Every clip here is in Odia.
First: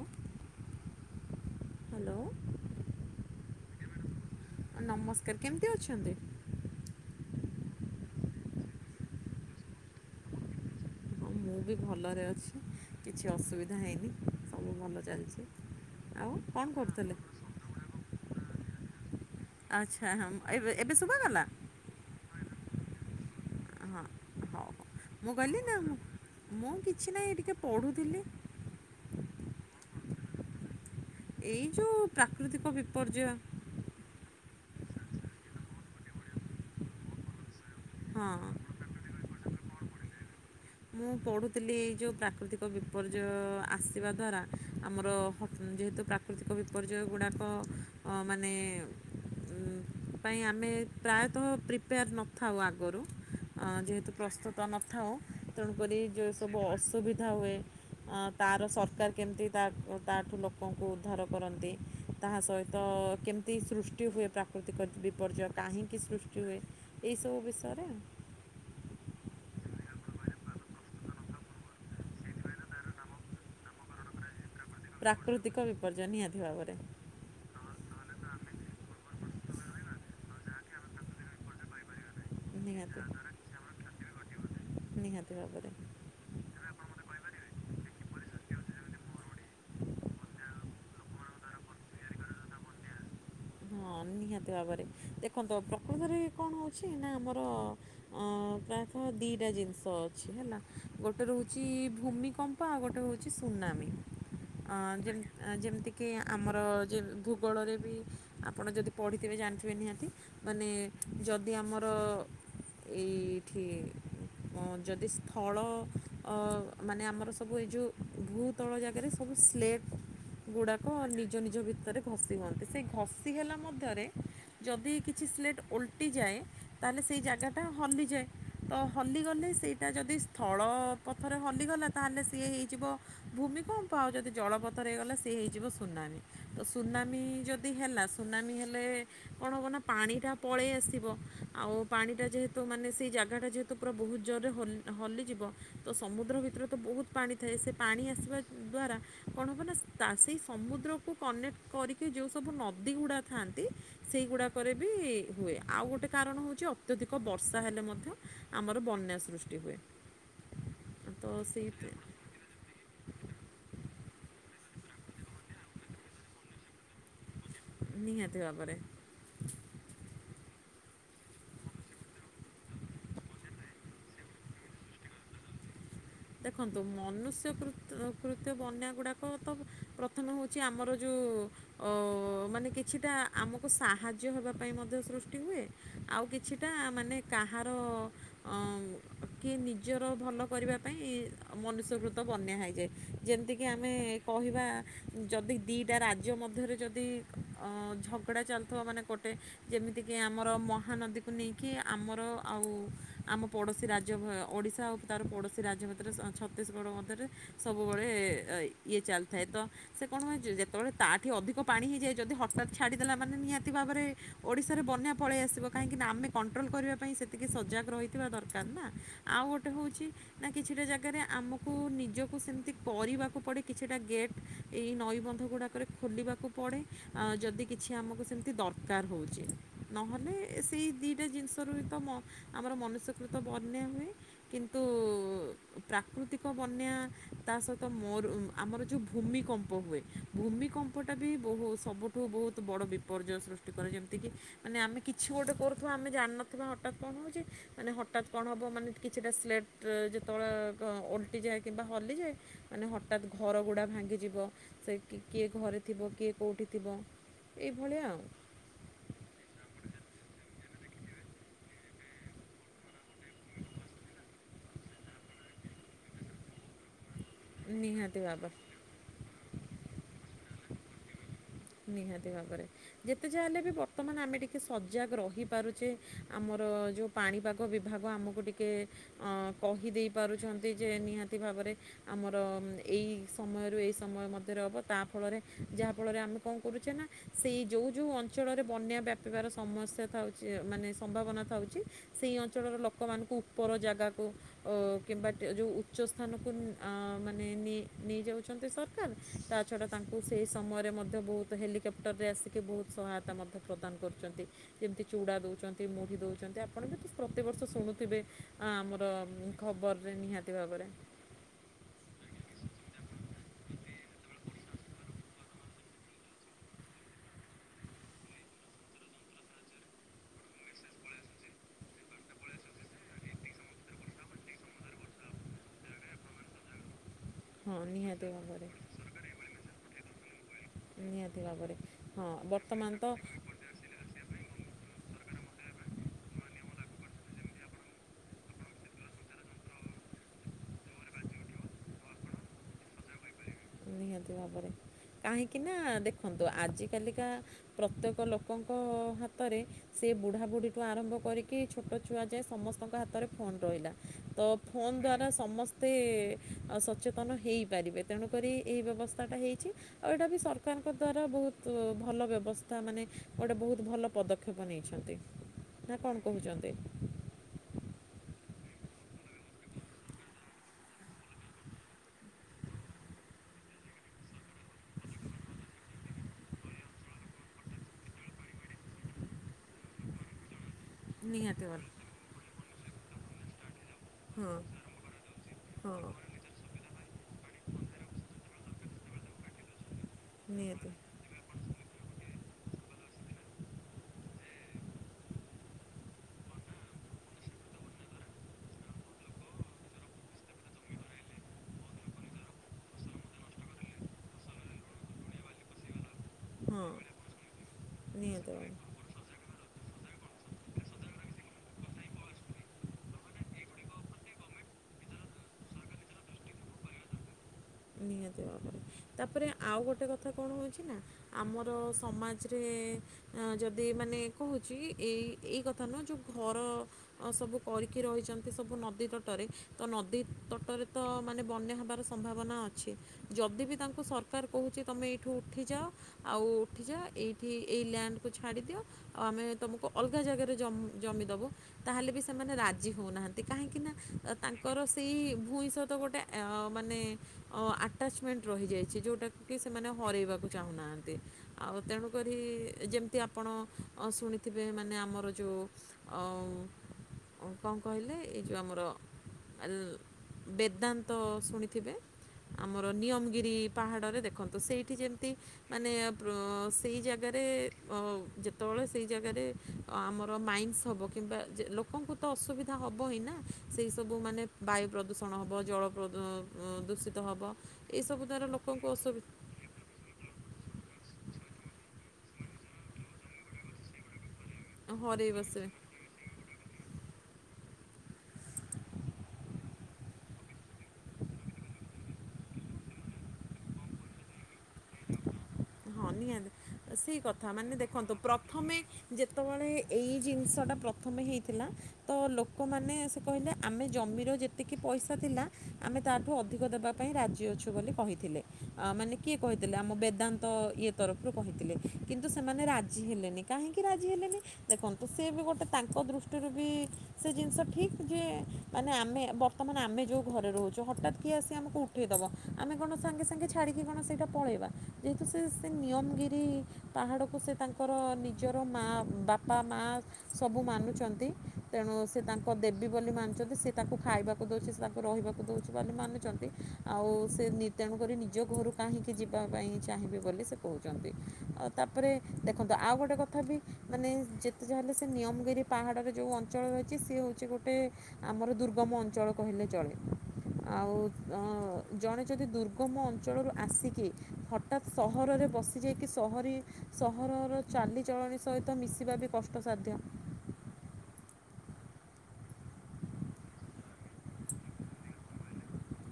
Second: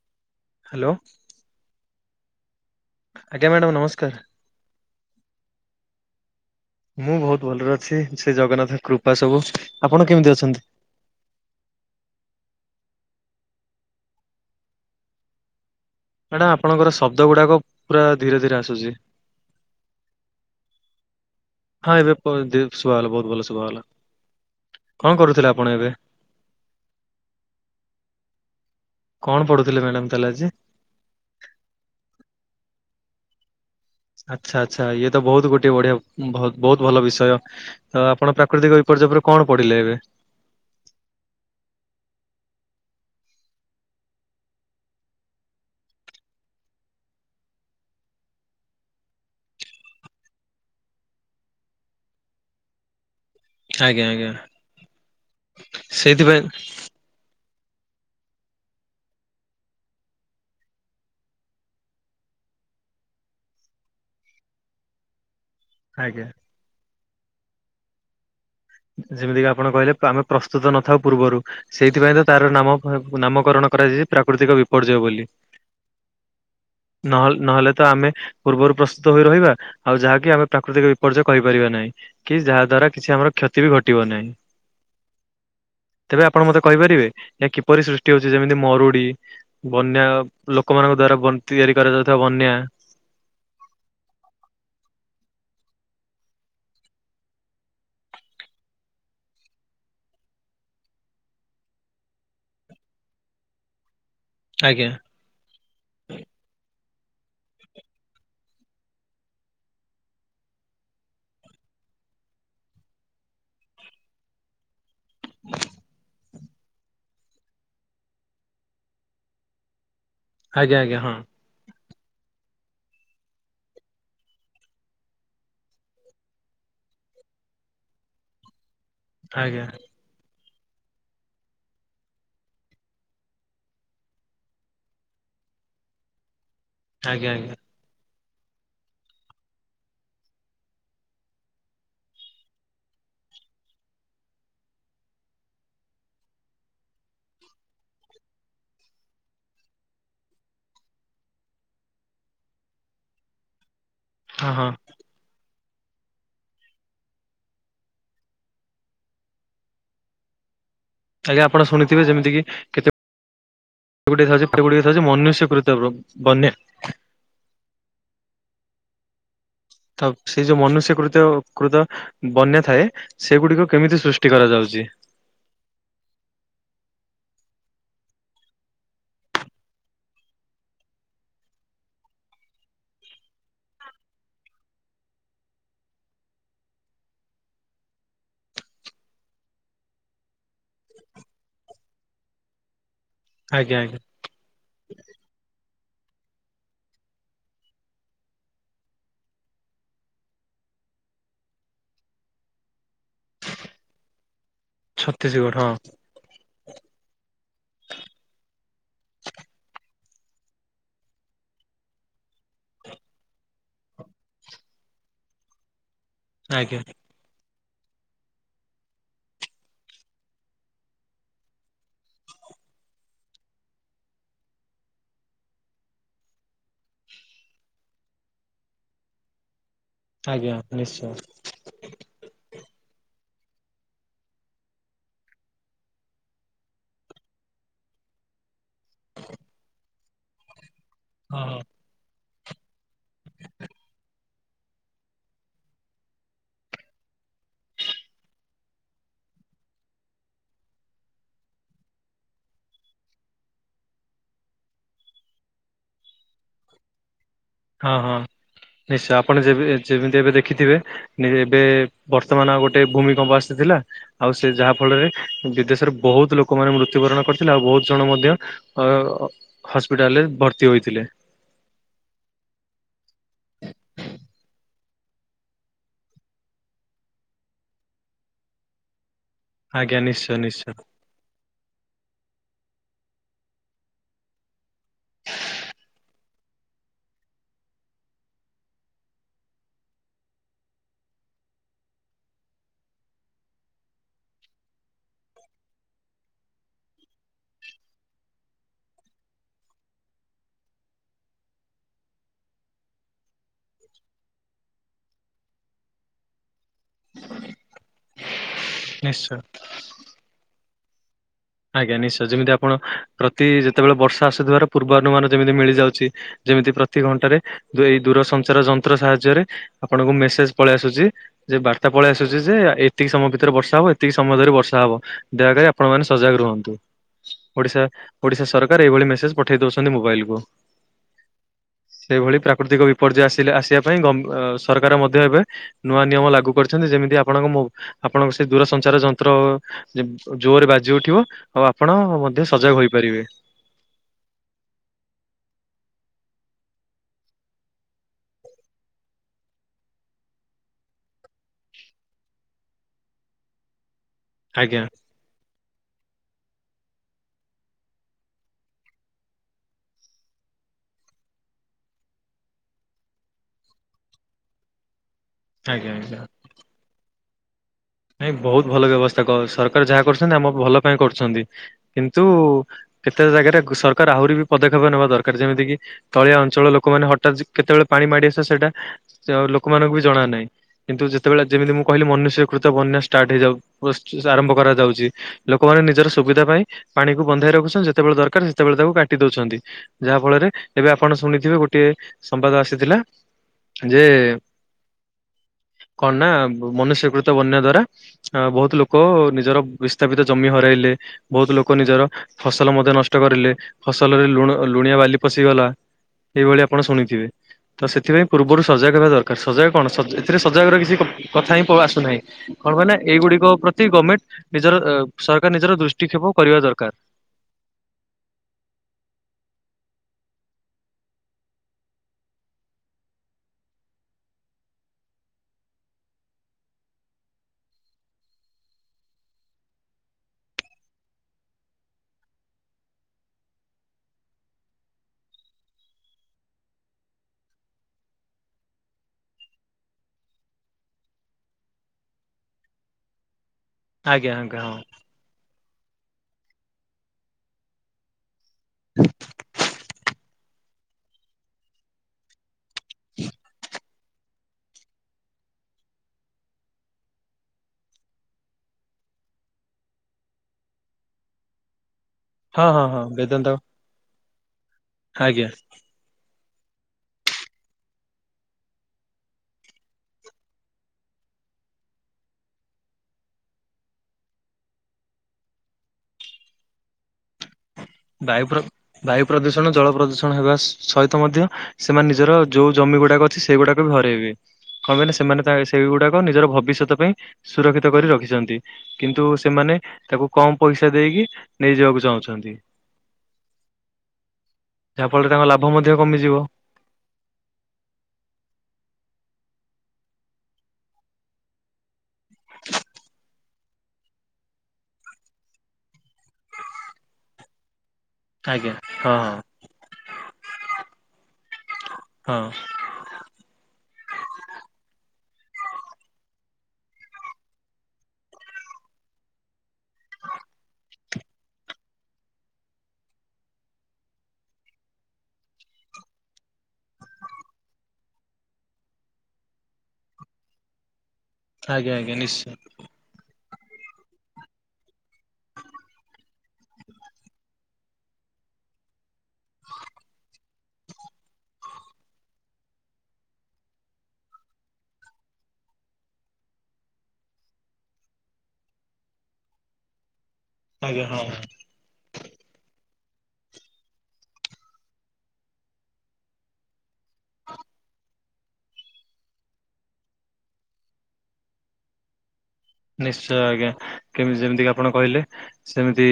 ଉ ହାଲୋ। ହାଲୋ। ଆଜ୍ଞା ମ୍ୟାଡ଼ାମ ନମସ୍କାର ନମସ୍କାର, କେମିତି ଅଛନ୍ତି? ମୁଁ ବହୁତ ଭଲରେ ଅଛି, ସେ ଜଗନ୍ନାଥଙ୍କ କୃପା ସବୁ, ଆପଣ କେମିତି ଅଛନ୍ତି? ହଁ ମୁଁ ବି ଭଲରେ ଅଛି, କିଛି ଅସୁବିଧା ହେଇନି, ସବୁ ଭଲ ଚାଲଚି। ମ୍ୟାଡ଼ାମ, ଆପଣଙ୍କର ଶବ୍ଦ ଗୁଡ଼ାକ ପୁରା ଧୀରେ ଧୀରେ ଆସୁଛି। ଆଚ୍ଛା ହଁ, ଏବେ ଏବେ ଶୁଭା ଗଲା। ହଁ ଏବେ ପ ଦେ ଶୁଭାଗଲା, ବହୁତ ଭଲ ଶୁଭା ଗଲା, କଣ ମୁଁ କରୁଥିଲେ କହିଲି ନା ଆପଣ ଏବେ? ମୁଁ କିଛି ନାହିଁ, ଟିକେ ପଢ଼ୁଥିଲି। କଣ ପଢୁଥିଲେ, ମାଡାମ ତାହେଲେ ଆଜି ଏଇ ଯୋଉ ପ୍ରାକୃତିକ ବିପର୍ଯ୍ୟୟ ଆଚ୍ଛା, ଆଚ୍ଛା ଇଏ ତ ବହୁତ ଗୋଟେ ବଢିଆ ଭ ବହୁତ ଭଲ ବିଷୟ, ଅ ଆପଣ ହଁ ପ୍ରାକୃତିକ ବିପର୍ଯ୍ୟ ଉପରେ କଣ ପଡ଼ିଲା ଏବେ? ମୁଁ ପଢ଼ୁଥିଲି, ଏଇ ଯଉ ପ୍ରାକୃତିକ ବିପର୍ଯ୍ୟୟ ଆସିବା ଦ୍ଵାରା, ଆମର ହ ଯେହେତୁ କା ପ୍ରାକୃତିକ ବିପର୍ଯ୍ୟୟ ଗୁଡ଼ାକ ମାନେ ଉଁ ପାଇଁ, ଆମେ ପ୍ରାୟତଃ ପ୍ରିପେୟାର୍ ନଥାଉ ଆଗରୁ ଅଁ ଆଜ୍ଞା ଯେହେତୁ ଆଜ୍ଞା ପ୍ରସ୍ତୁତ ନଥାଉ, ତେଣୁକରି ଯଉ ସେଇଥିପାଇଁ ସବୁ ଅସୁବିଧା ହୁଏ ଅଁ, ତାର ସରକାର କେମିତି ତା ତାଠୁ ଲୋକଙ୍କୁ ଉଦ୍ଧାର କରନ୍ତି ତାହା ସହିତ କେମିତି ସୃଷ୍ଟି ହୁଏ, ପ୍ରାକୃତିକ ବିପର୍ଯ୍ୟୟ କାହିଁକି ଆଜ୍ଞା ସୃଷ୍ଟି ହୁଏ, ଏହିସବୁ ବିଷୟରେ ଯେମିତିକି ଆପଣ କହିଲେ, ପାଁ ଆମେ ପ୍ରସ୍ତୁତ ନଥାଉ ପୂର୍ବରୁ ସେଇଥିପାଇଁ ତ, ତାର ନାମ ନାମକରଣ କରାଯାଇଛି ପ୍ରାକୃତିକ ବି ପ୍ରାକୃତିକ ବିପର୍ଯ୍ୟୟ, ନିହାତି ଭାବରେ। ନହଲ ନହେଲେ ତ ଆମେ ପୂର୍ବରୁ ପ୍ରସ୍ତୁତ ହୋଇ ରହିବା, ଆଉ ଯାହାକି ଆମେ ପ୍ରାକୃତିକ ବିପର୍ଯ୍ୟୟ କରିପାରିବା ନାହିଁ। କି, ଯାହା ଦ୍ଵାରା ନିହାତି କିଛି ଆମର କ୍ଷତି ବି ଘଟିବ ନାହିଁ। ନିହାତି ଭାବରେ ତେବେ ଆପଣ ମତେ କହିପାରିବେ, ଏ କିପରି ସୃଷ୍ଟି ହଉଛି ଯେମିତି ମରୁଡି ବନ୍ୟା ଲୋକମାନଙ୍କ ଦ୍ଵାରା ବ ତିଆରି କରାଯାଉଥିବା ବନ୍ୟା ହଁ ନିହାତି ଭାବରେ, ଦେଖନ୍ତୁ ପ୍ରକୃତରେ କଣ ହେଉଛି ନା ଆମର ଅଁ ପ୍ରାୟତଃ ଦିଟା ଜିନିଷ ଅଛି ହେଲା, ଗୋଟେ ରହୁଛି ଭୂମି କ ମ୍ପ, ଆଉ ଗୋଟେ ହଉଛି ସୁନାମି। ଆଜ୍ଞା ଅଁ ଯେମ ଯେମିତିକି ଆମର ଯେ ଭୂଗୋଳରେ ବି ଆପଣ ଯଦି ପଢ଼ିଥିବେ ଜାଣିଥିବେ ନିହାତି, ମାନେ ଯଦି ଆମର ଏଇଠି ଯଦି ସ୍ଥଳ ଅ ମାନେ ଆମର ସବୁ ଏଇ ଯଉ ଭୁ ତଳ ଜାଗାରେ ସବୁ ସ୍ଲେଟ୍ ଆଜ୍ଞା ଗୁଡ଼ାକ ଆଜ୍ଞା ହଁ ନିଜ ନିଜ ଭିତରେ ଘଷି ହୁଅନ୍ତି, ସେଇ ଘ ତି ହେଲା ମଧ୍ୟରେ ଯଦି କିଛି ସ୍ଲେଟ୍ ଓଲଟିଯାଏ, ତାହେଲେ ସେହି ଜାଗାଟା ହଲିଯାଏ। ତ ହଲିଗଲେ, ଆଜ୍ଞା ସେଇଟା ଯଦି ସ୍ଥଳ ପଥରେ ହଲିିଗଲା, ତାହେଲେ ସିଏ ହେଇଯିବ ଭୂମି କମ୍ପ, ଆଉ ଯଦି ଜଳପଥରେ ହେଇଗଲା ସିଏ ହେଇଯିବ ସୁନାମୀ। ତ ସୁନାମି ଆଜ୍ଞା ଆଜ୍ଞା ଯଦି ହେଲା ସୁନାମି ହେଲେ କଣ ହବ ନା, ପାଣିଟା ପଳେଇ ଆସିବ ଆଉ ପାଣିଟା ଯେହେ ତୁ ମାନେ ସେଇ ଜାଗାଟା ଯେହେତୁ ପୁରା ବହୁତ ଜୋରରେ ହଲି ହଲିଯିବ, ତ ସମୁଦ୍ର ଭିତରେ ତ ବହୁତ ପାଣି ଥାଏ ସେ ପାଣି ଆସିବା ଦ୍ୱାରା କଣ ହେବ ନା ସେଇ ସମୁଦ୍ରକୁ କନେକ୍ଟ କରିକି ଯଉ ସବୁ ନଦୀ ଗୁଡା ଥାଆନ୍ତି ହଁ ହଁ ସେଇଗୁଡାକରେ ବି ହୁଏ ଆଉ ଗୋଟେ କାରଣ ହଉଛି ଅତ୍ୟଧିକ ବର୍ଷା ହେଲେ ମଧ୍ୟ୍ୟ ଆମର ବନ୍ୟା ସୃଷ୍ଟି ହୁଏ। ତ ଖାଲି ଆପଣ ସେଇ ଶୁଣିଥିବେ ଯେମିତି କିି କେତେ ସେ ଗୁଟେ ଥାଉଛି ସେଗୁଟ ଥାଉଛି ମନୁଷ୍ୟକୃତ ବନ୍ୟା। ନିହାତି ଭାବରେ। ତ ସେ ଯୋଉ ମନୁଷ୍ୟ କୃତ କୃତ ବନ୍ୟା ଥାଏ ସେଗୁଡିକ କେମିତି ସୃଷ୍ଟି ଟି କରାଯାଉଛି? ଦେଖନ୍ତୁ ମନୁଷ୍ୟ କୃତ୍ୟ ବନ୍ୟା ଗୁଡ଼ାକ ତ ପ୍ରଥମେ ହଉଛି ଆମର ଯେଉଁ ଓ ମାନେ କିଛିଟା ଆମକୁ ସାହାଯ୍ୟ ହେବା ପାଇଁ ମଧ୍ୟ ସୃଷ୍ଟି ହୁଏ। ଆଉ କିଛିଟା ମାନେ କାହାର କିଏ ନିଜର ଭଲ କରିବା ପାଇଁ ମନୁଷ୍ୟକୃତ ବନ୍ୟା ହୋଇଯାଏ ଯେମିତିକି ଆଜ୍ଞା ଆମେ ଆଜ୍ଞା କହିବା ଯଦି ଦୁଇଟା ରାଜ୍ୟ ମଧ୍ୟରେ ଯଦି ଝଗଡ଼ା ଚାଲିୁଥିବ ମାନେ ଗୋଟେ ଯେମିତିକି ଆମର ମହାନଦୀକୁ ନେଇକି ଆମର ଆଉ ଆମ ପଡ଼ୋଶୀ ରାଜ୍ୟ ଓଡ଼ିଶା ସେ ଆଉ ତାର ଛତିଶଗଡ଼ ପଡ଼ୋଶୀ ହଁ ରାଜ୍ୟ ଭିତରେ ଛତିଶଗଡ଼ ମଧ୍ୟରେ ସବୁବେଳେ ଇଏ ଚାଲିଥାଏ ତ ସେ କଣ ହୁଏ ଯେତେବେଳେ ତାଠୁ ଅଧିକ ପାଣି ହେଇଯାଏ ଯଦି ହଠାତ ଛାଡିଦେଲା ମାନେ ନିହାତି ଭାବରେ ଓଡ଼ିଶାରେ ବନ୍ୟା ପଳାଇ ଆସିବ କାହିଁକିନା ଆମେ କଣ୍ଟ୍ରୋଲ୍ ଆଜ୍ଞା କରିବା ପାଇଁ ସେତିକି ସଜାଗ ରହିଥିବା ଦରକାର ନା, ଆଉ ଗୋଟେ ହେଉଛି ନା କିଛିଟା ଜାଗାରେ ଆମକୁ ନିଜକୁ ସେମିତି କରିବାକୁ ପଡ଼େ କିଛିଟା ଗେଟ୍ ଏଇ ନଈବନ୍ଧ ଗୁଡ଼ାକରେ ଖୋଲିବାକୁ ପଡ଼େ ଆଉ ଯଦି କିଛି ଆମକୁ ସେମିତି ଦରକାର ହଉଛି। ନହେଲେ ଆଜ୍ଞା ସେଇ ନିଶ୍ଚୟ। ଦିଟା ଜିନିଷ ରୁ ହିି ତ ଆମର ମନୁଷ୍ୟକୃତ ବନ୍ୟା ହୁଏ କିନ୍ତୁ ପ୍ରାକୃତିକ ବନ୍ୟା ତା ସହିତ ମର ଆମର ଯେଉଁ ଭୂମିକମ୍ପ ହୁଏ ଭୂମିକମ୍ପ କପଟା ବି ହଁ ବହୁ ସବୁଠୁ ବହୁତ ବଡ଼ ବିପର୍ଯ୍ୟୟ ସୃଷ୍ଟି କରେ ଯେ ଏମିତିକି ମାନେ ଆମେ କିଛି ଗୋଟେ କରୁଥିବା ଆମେ ଜାଣିନଥିବା ହଠାତ୍ କଣ ହେଉଛି ମାନେ ହଠାତ୍ କଣ ହେବ ମାନେ କିଛିଟା ସ୍ଲେଲେଟ ଯେତେବେଳେ ଓଲଟିଯାଏ କିମ୍ବା ହଲିଯାଏ ମାନେ ହଠାତ୍ ଘର ଗୁଡ଼ା ଭାଙ୍ଗିଯିବ। ସେ କିଏ ଘରେ ଥିବ କିଏ କୋଉଠି ଥିବ। ହଁ ଏଇଭଳିଆ ହଁ। ଆଉ ନିଶ୍ଚୟ ଆପଣ ଯେ ଯେମିତି ଏବେ ଦେଖିଥିବେ ଏବେ ବର୍ତ୍ତମାନ ଆଉ ଗୋଟେ ଭୂମି ଆସିଥିଲା ଆଉ ସେ ଯାହା ଫଳରେ ବିଦେଶରେ ବହୁତ ଲୋକମାନେ ମୃତ୍ୟୁବରଣ କରି ଥିଲା ଆଉ ବହୁତ ଜଣ ନିହାତି ମଧ୍ୟ ଭାବରେ ହସ୍ପିଟାଲରେ ଭର୍ତ୍ତି ହୋଇଥିଲେ। ନିହାତି ଭାବରେ। ଯେତେ ଯା ହେଲେ ବି ବର୍ତ୍ତମାନ ଆମେ ଟିକେ ସଜାଗ ରହିପାରୁଛେ ଆମର ଯଉ ପାଣିପାଗ ବିଭାଗ ଆମକୁ ଟିକଏ ଆଜ୍ଞା କହିଦେଇ ନିଶ୍ଚୟ ପାରୁଛନ୍ତି ନିଶ୍ଚୟ ଯେ ନିହାତି ଅ ଭାବରେ ଆମର ଏଇ ସମୟରୁ ଏଇ ସମୟ ମଧ୍ୟରେ ହବ। ତା ଫଳରେ ଯାହାଫଳରେ ଆମେ କଣ କରୁଛେ ନା ସେଇ ଯେଉଁ ଯେଉଁ ଅଞ୍ଚଳରେ ବନ୍ୟା ବ୍ୟାପିବାର ସମସ୍ୟା ଥାଉଛି ମାନେ ସମ୍ଭାବନା ଥାଉଛି ସେହି ଅଞ୍ଚଳର ଲୋକମାନଙ୍କୁ ଉପର ଜାଗାକୁ ଅ କିମ୍ବା [unintelligible] ଯୋଉ ଉଚ୍ଚ ସ୍ଥାନକୁ ଅ ମାନେ ନେଇ ନେଇ ଯାଉଛନ୍ତି ସାର୍। ଦର ତା ଛଡ଼ା ତାଙ୍କୁ ସେହି ସମୟରେ ମଧ୍ୟ ମଧ୍ୟ ବହୁତ ହେଲିକପ୍ଟରରେ ଆସିକି ବହୁତ ସହାୟତା ମଧ୍ୟ ପ୍ରଦାନ କରୁଛନ୍ତି। ଯେମିତି ଚୁଡା ଦଉଛନ୍ତି ମୁଢି ଦଉଛନ୍ତି ଆପଣ ବି ପ୍ରତିବର୍ଷ ଶୁଣୁଥିବେ। ଆ ଆମର ନିଶ୍ଚୟ। ଖବରରେ ନିହାତି ଭାବରେ ଆଜ୍ଞା ନିଶ୍ଚୟ ଯେମିତି ଆପଣ ପ୍ରତି ଯେତେବେଳେ ବର୍ଷା ଆସୁଥିବାର ପୂର୍ବାନୁମାନ ଯେମିତି ମିଳିଯାଉଛି। ଯେମିତି ପ୍ରତି ଘଣ୍ଟାରେ ଦୂରେଏଇ ଦୂର ସଞ୍ଚାର ଯନ୍ତ୍ର ସାହାଯ୍ୟରେ ଆପଣଙ୍କୁ ମେସେଜ ପଳେଇ ଆସୁଛି। ଯେ ବାର୍ତ୍ତା ପଳେଇ ଆସୁଚି ଯେ ଏତିକି ସମୟ ଭିତରେ ବର୍ଷା ହବ ଏତିକି ସମୟ ଧରି ବର୍ଷା ହବ ଦୟାକରି ଆପଣ ମାନେ ସଜାଗ ରୁହନ୍ତୁ ହଁ ଓଡ଼ିଶା ନିହାତି ଓଡ଼ିଶା ଭାବରେ ସରକାର ଏଇଭଳି ମେସେଜ ପଠେଇ ଦେଉଛନ୍ତି ମୋବାଇଲକୁ। ନିହାତି ଭାବରେ ହଁ ପ୍ରାକୃତିକ ବର୍ତ୍ତମାନ ତ ବିପର୍ଯ୍ୟୟ ଆସିଲେ ଆସିବା ପାଇଁ ଗମ ଅ ସରକାର ମଧ୍ୟ ଏବେ ନୂଆ ନିୟମ ଲାଗୁ କରିଛନ୍ତି ଯେମିତି ଆପଣଙ୍କ ମୋ ଆପଣଙ୍କ ସେ ଦୂରସଞ୍ଚାର ଯନ୍ତ୍ର ଯେ ଜୋର ବାଜି ଯଉଠିବ ଆଉ ଆପଣ ମଧ୍ୟ ସେ ସଜାଗ ହୋଇପାରିବେ। ନିହାତି ଭାବରେ କାହିଁକି ନା ଦେଖନ୍ତୁ ଆଜ କାଲିକା ପ୍ରତ୍ୟେକ ଲୋକଙ୍କ ହାତରେ ସେ ବୁଢ଼ାବୁଢ଼ୀଠୁ ଆରମ୍ଭ କରିକି ଛୋ ଛୋଟ ଛୁଆ ଯାଏ ସମସ୍ତଙ୍କ ହାତରେ ଫୋନ୍ ରହିଲା। ତ ଆଜ୍ଞା ଫୋନ୍ ଦ୍ୱାରା ସମସ୍ତେ ସଚେତନ ହେଇପାରିବେ। ତେଣୁକରି ଏହି ବ୍ୟବସ୍ଥାଟା ହେଇଛି। ଆଉ ଏଇଟା ବି ସରକାରଙ୍କ ଦ୍ଵାରା ବହୁତ ଭଲ ବ୍ୟବସ୍ଥା ମାନେ ଗୋଟେ ବହୁତ ଭଲ ପଦ କ୍ଷେପ ନେଇଛନ୍ତି ଆଜ୍ଞା ନା କଣ ଆଜ୍ଞା କହୁଛନ୍ତି। ନାଇଁ ବହୁତ ଭଲ ବ୍ୟବସ୍ଥା କ ସରକାର ଯାହା କରୁଛନ୍ତି ଆମ ଭଲ ପାଇଁ କରୁଛନ୍ତି। କିନ୍ତୁ କେତେକ ଜାଗାରେ [inaudible] ସରକାର ଆହୁରି ବି ପଦକ୍ଷେପ ନେବା ଦରକାର ଯେମିତି କିି ତଳିଆ ଅଞ୍ଚଳର ଲୋକମାନେ ହଠାତ୍ କେତେବେଳେ ପାଣି ମାଡି ଆସିବ ସେଇଟା ଲୋକମାନଙ୍କୁ ବି ଜଣା ନାହିଁ। କିନ୍ତୁ ଯେତେବେଳେ ନିହାତି ଯେମିତି ମୁଁ ଭାବରେ କହିଲି ମନୁଷ୍ୟକୃତ ବନ୍ୟ ଷ୍ଟାର୍ଟ ହେଇଯାଉ। [unintelligible] ହଁ ଆରମ୍ଭ କରାଯାଉଛି ଲୋକମାନେ ହଁ ନିଜର ସୁବିଧା ପାଇଁ ପାଣିକୁ ବନ୍ଧାଇ ରଖୁଛନ୍ତି ଯେତେବେଳେ ଦରକାର ସେତେବେଳେ ତାକୁ କାଟି ଦଉଛନ୍ତି ଯାହା ଫଳରେ ନିହାତି ଏବେ ଆପଣ ଶୁଣିଥିବେ ଗୋ ଗୋଟିଏ ସମ୍ବାଦ ଆସିଥିଲା ଯେ କଣ ନା ମନୁଷ୍ୟକୃତ ବନ୍ୟା ଦ୍ଵାରା ଅ ବହୁତ ଲୋକ ନିଜର ବିସ୍ଥାପିତ ଜମି ହରାଇଲେ ବହୁତ ଲୋକ ନିଜର ଫସଲ ମଧ୍ୟ ନଷ୍ଟ କରିଲେ ଫସଲରେ ଲୁଣ ଲୁଣିଆ ବାଲି ପଶିଗଲା। ଏଇଭଳି ଆପଣ ହଁ ଶୁଣିଥିବେ ତ ସେଥିପାଇଁ ନିହାତି ପୂର୍ବରୁ ଭାବରେ ସଜାଗ ହେବା ଦର ତ ସଜାଗ କଣ ସଜ ଏଥିରେ ସଜାଗର କିଛି କ କଥା ହିଁ ଆସୁନାହିଁ। କଣ କହ ନା ଏଇଗୁଡିକ ପ୍ରତି ଗମେଣ୍ଟ ନିଜର ଅ ସରକାର ନିଜର ଦୃଷ୍ଟିକ୍ଷେପ କରିବା ଦରକାର। ନିହାତି ଭାବରେ। ତାପରେ ଆଉ ଗୋଟେ କଥା କଣ ହଉଛି ନା ଆମର ସମାଜରେ ଅ ଯଦି ମାନେ କହୁଛି ଏଇ ଏଇ କଥା ନୁହଁ ଯୋଉ ଘର ଅ ସବୁ କରିକି ରହିଛନ୍ତି ସବୁ ନଦୀ ତଟରେ ତ ନଦୀ ତଟରେ ତ ମାନେ ବନ୍ୟା ହବାର ସ ସମ୍ଭାବନା ଅଛି। ଯଦି ବି ତାଙ୍କୁ ସରକାର କହୁଛି ତମେ ଏଇଠୁ ଉଠିଯାଅ ଆଉ ଉଠିଯାଅ ଏଇଠି ଏଇ ଲ୍ୟାଣ୍ଡକୁ ଛାଡ଼ିଦିଅ ଆଉ ଆମେ ତମକୁ ଅଲଗା ଜାଗାରେ ଜମି ଜମି ଦବୁ ତାହେଲେ ବି ସେମାନେ ରାଜି ହଉନାହାନ୍ତି କାହିଁକି ନା ଆଜ୍ଞା ଆଜ୍ଞା ହଁ ତାଙ୍କର ସେଇ ଭୁଇଁ ସହିତ ଗୋଟେ ଅ ମାନେ ଅ ଆଟାଚମେଣ୍ଟ ରହିଯାଇଛି ଯୋଉଟାକୁ କି ସେମାନେ ହରେଇବାକୁ ଚାହୁଁନାହାଁନ୍ତି। ଆଉ ତେଣୁକରି ଯେମିତି ଆପଣ ଅ ଶୁଣିଥିବେ ମାନେ ଆମର ଯୋଉ ଅ ଉଁ କଣ କହିଲେ ଏଇ ଯୋଉ ଆମର ବେଦାନ୍ତ ଶୁଣିଥିବେ? ହଁ ଆମର ହଁ ହଁ ବେଦାନ୍ତ ନିୟମଗିରି ପାହାଡରେ ଦେଖନ୍ତୁ ସେଇଠି ଯେମତି ଆଜ୍ଞା ମାନେ ଆପରୁ ସେଇ ଜାଗାରେ ଅ ଯେତେବେଳେ ସେଇ ଜାଗାରେ ଅ ଆମର ମାଇନ୍ସ ହବ କିମ୍ବା ଯେ ଲୋକଙ୍କୁ ତ ଅସୁବିଧା ହବ ହିଁ ନା ସେଇସବୁ ମାନେ ବାୟୁ ପ୍ରଦୂଷଣ ହବ ଜଳ ପ୍ରଦୂ ଉଁ ଉଁ ଦୂଷିତ ହେବ ଏସବୁ ଦ୍ୱାରା ଲୋକଙ୍କୁ ଅସୁବି ତେଣୁ ଜଳ ପ୍ରଦୂଷଣ ହେବା ସ ସହିତ ମଧ୍ୟ ସେମାନେ ନିଜର ଯଉ ଜମି ଗୁଡ଼ାକ ଅଛି ସେଇଗୁଡ଼ାକ ବି ହରେଇବେ। କଣ କହିଲେ ହରେଇ ସେମାନେ ତା ବସିବେ ସେଇଗୁଡାକ ନିଜର ଭବିଷ୍ୟତ ପାଇଁ ସୁରକ୍ଷିତ କରି ରଖିଛନ୍ତି। କିନ୍ତୁ ସେମାନେ ତାକୁ କମ ପଇସା ଦେଇକି ନେଇଯିବାକୁ ଚାହୁଁଛନ୍ତି। ଯାହାଫଳରେ ତାଙ୍କ ଲାଭ ମଧ୍ୟ ହଁ କମିଯିବ। ନିହାତି ସେଇ କଥା ମାନେ ଦେଖନ୍ତୁ ପ୍ରଥମେ ଯେତେବେଳେ ଏଇ ଜିନିଷଟା ପ୍ରଥମେ ହେଇଥିଲା ତ ଲୋକମାନେ ସେ କହିଲେ ଆମେ ଜମିର ଯେତିକି ପଇସା ଥିଲା ଆମେ ତାଠୁ ଅଧିକ ଦେବା ପାଇଁ ରାଜି ଅଛୁ ବୋଲି କହିଦେ ଥିଲେ ଆଜ୍ଞା ମାନେ ହଁ ହଁ କିଏ କହିଥିଲେ ଆମ ବେଦାନ୍ତ ଇଏ ତରଫରୁ କହିଥିଲେ କିନ୍ତୁ ହଁ ସେମାନେ ରା ରାଜି ହେଲେନି କାହିଁକି ରାଜି ହେଲେନି? ଦେଖନ୍ତୁ ସିଏ ବି ଗୋଟେ ତାଙ୍କ ଦୃଷ୍ଟିରୁ ବି ସେ ଜିନିଷ ଠିକ ଯେ ମାନେ ଆମେ ବର୍ତ୍ତମାନ ଆମେ ଯୋଉ ଘରେ ରହୁଛୁ ହଠାତ୍ କିଏ ଆସି ଆମକୁ ଉଠେଇଦବା ଆମେ କଣ ସାଙ୍ଗେ ସାଙ୍ଗେ ଛାଡ଼ିକି କଣ ସେଇଟା ପଳେଇବା ଯେହେତୁ ସେ ସେ ନିୟମଗିରି ପାହାଡ଼କୁ ସେ ତାଙ୍କର ନିଜର ମା ବାପ ବା ମା ସବୁ ମାନୁଛନ୍ତି ଆଜ୍ଞା ତେଣୁ ଆଜ୍ଞା ସେ ତାଙ୍କ ନିଶ୍ଚୟ ଦେବୀ ବୋଲି ମାନୁଛନ୍ତି ସେ ତାକୁ ଖାଇବାକୁ ଦଉଛି ତାକୁ ରହିବାକୁ ଦଉଛି ବୋଲି ମାନୁଛନ୍ତି ଆଉ ସେ ତେଣୁକରି ନିଜ ଘରୁ କାହିଁକି ଯିବା ପାଇଁ ଚାହିଁବି ବୋଲି ସେ କହୁଛନ୍ତି ଆଉ ତାପରେ ଦେଖନ୍ତୁ ଆଉ ଗୋଟେ କଥା ବି ମାନେ ଯେତେ ଯାହା ହେେଲେ ସେ ନିୟମଗିରି ପାହାଡ଼ରରେ ଯେଉଁ ଅଞ୍ଚଳ ରହିଛି ସିଏ ହେଉଛି ଗୋଟେ ଆମର ଦୁର୍ଗମ ଅଞ୍ଚଳ କହିଲେ ଚଳେ। ଆଉ ଆଜ୍ଞା ହଁ। ଅ ଜଣେ ଯଦି ଦୁର୍ଗମ ଅଞ୍ଚଳରୁ ଆସି କି ହଠାତ୍ ସହରରେ ବସିଯାଇକି ସହରୀ ସହରର ଚାଲିଚଳଣି ସହିତ ମିଶିବା ବି କଷ୍ଟସାଧ୍ୟ। ନିଶ୍ଚୟ ଆଜ୍ଞା କେମିତି ଯେମିତିକ ଆପଣ କହିଲେ ସେମିତି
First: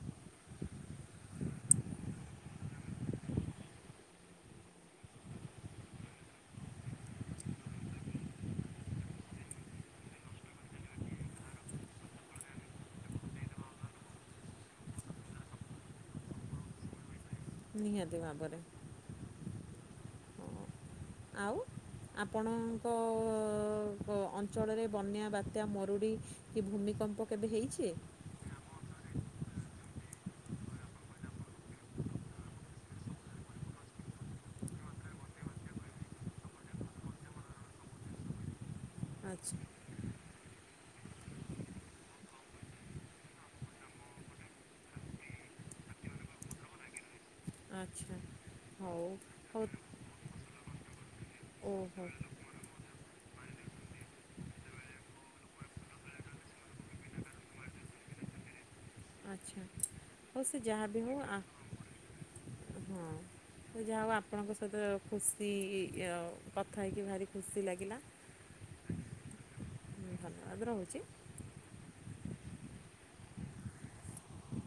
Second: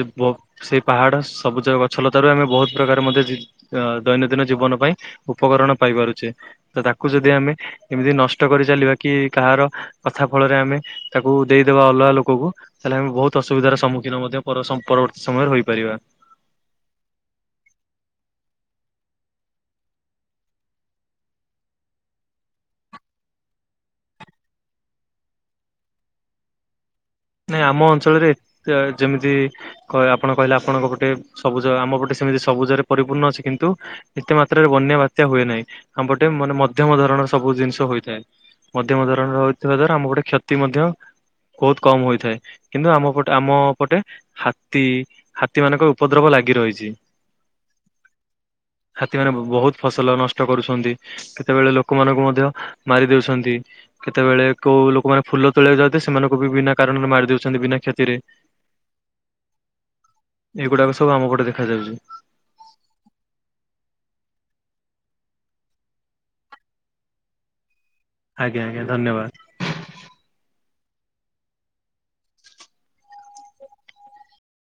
ଯେ ବ ସେଇ ପାହାଡ଼ ସବୁଜ ଗଛଲତାରୁ ଆମେ ବହୁତ ପ୍ରକାର ମଧ୍ୟ ଜି ଅ ଦୈନନ୍ଦିନ ଜୀବନ ପାଇଁ ଉପକରଣ ପାଇପାରୁଛେ। ତ ତାକୁ ଯଦି ଆମେ ଏମିତି ନଷ୍ଟ କରି ଚାଲିବା କି କାହାର କଥା ଫଳରେ ଆମେ ତାକୁ ଦେଇଦବା ଅଲଗା ଲୋକକୁ ତାହେଲେ ଆମେ ବହୁତ୍ ଅସୁବିଧାର ସମ୍ମୁଖୀନ ମଧ୍ୟ ପରବର୍ତ୍ତୀ ସମୟରେ ହୋଇପାରିବା। ନିହାତି ଭାବରେ ଆଉ? ଆପଣଙ୍କ ଅଞ୍ଚଳରେ ବନ୍ୟା ବାତ୍ୟା ମରୁଡ଼ି କି ଭୂମିକମ୍ପ କେବେ ନାଇଁ ଆମ ହେଇଛି ଅଞ୍ଚଳରେ ଯେମିତି କ ଆପଣ କହିଲେ ଆପଣଙ୍କ ପଟେ ସବୁଜ ଆମ ପଟେ ସେମିତି ସବୁଜରେ ପରିପୂର୍ଣ୍ଣ ଅଛି କିନ୍ତୁ ଏତେ ମାତ୍ରାରେ ବନ୍ୟା ବାତ୍ୟା ହୁଏ ନାହିଁ ଆମପଟେ ମାନେ ମଧ୍ୟମ ଧରଣର ସବୁ ଜିନିଷ ହୋଇଥାଏ। ମଧ୍ୟମ ଧରଣ ଆଚ୍ଛା ରଥିବା ଦ୍ଵାରା ଆମ ପଟେ କ୍ଷତି ମଧ୍ୟ ବହୁତ କମ ହୋଇଥାଏ କିନ୍ତୁ ଆମ ପଟେ ଆମ ପଟେ ହା ହାତୀ ହାତୀମାନଙ୍କ ଉପଦ୍ରବ ଲାଗି ରହିଚି। ଆଚ୍ଛା। ହଉ ହାତୀ ମାନେ ହଉ ବହୁତ୍ ଫସଲ ନଷ୍ଟ କରୁଛନ୍ତି ସେତେବେଳେ ଓହୋ ଲୋକମାନଙ୍କୁ ମଧ୍ୟ ମାରିଦଉଛନ୍ତି କେତେବେଳେ କୋଉ ଲୋକମାନେ ଫୁଲ ତୋଳିବାକୁ ଯାଉଚନ୍ତି ସେମାନଙ୍କୁବି ବିନା କାରଣରେ ମାରି ଦଉଛନ୍ତି ବିନା କ୍ଷତିରେ ଆଚ୍ଛା ହଉସେ ଏଗୁଡାକ ଯାହାବି ସବୁ ହଉ ଆମ ଆ ପଟେ ଦେଖାଯାଉଛି ହଁ। ଯାହା ହଉ ଆପଣଙ୍କ ସହିତ ଖୁସି କଥା ହେଇକି ଭାରି ଖୁସି ଲାଗିଲା ଆଜ୍ଞା ଆଜ୍ଞା ଧନ୍ୟବାଦ୍। ହୁଁ ଭଲ ଆବେ ରହୁଚି।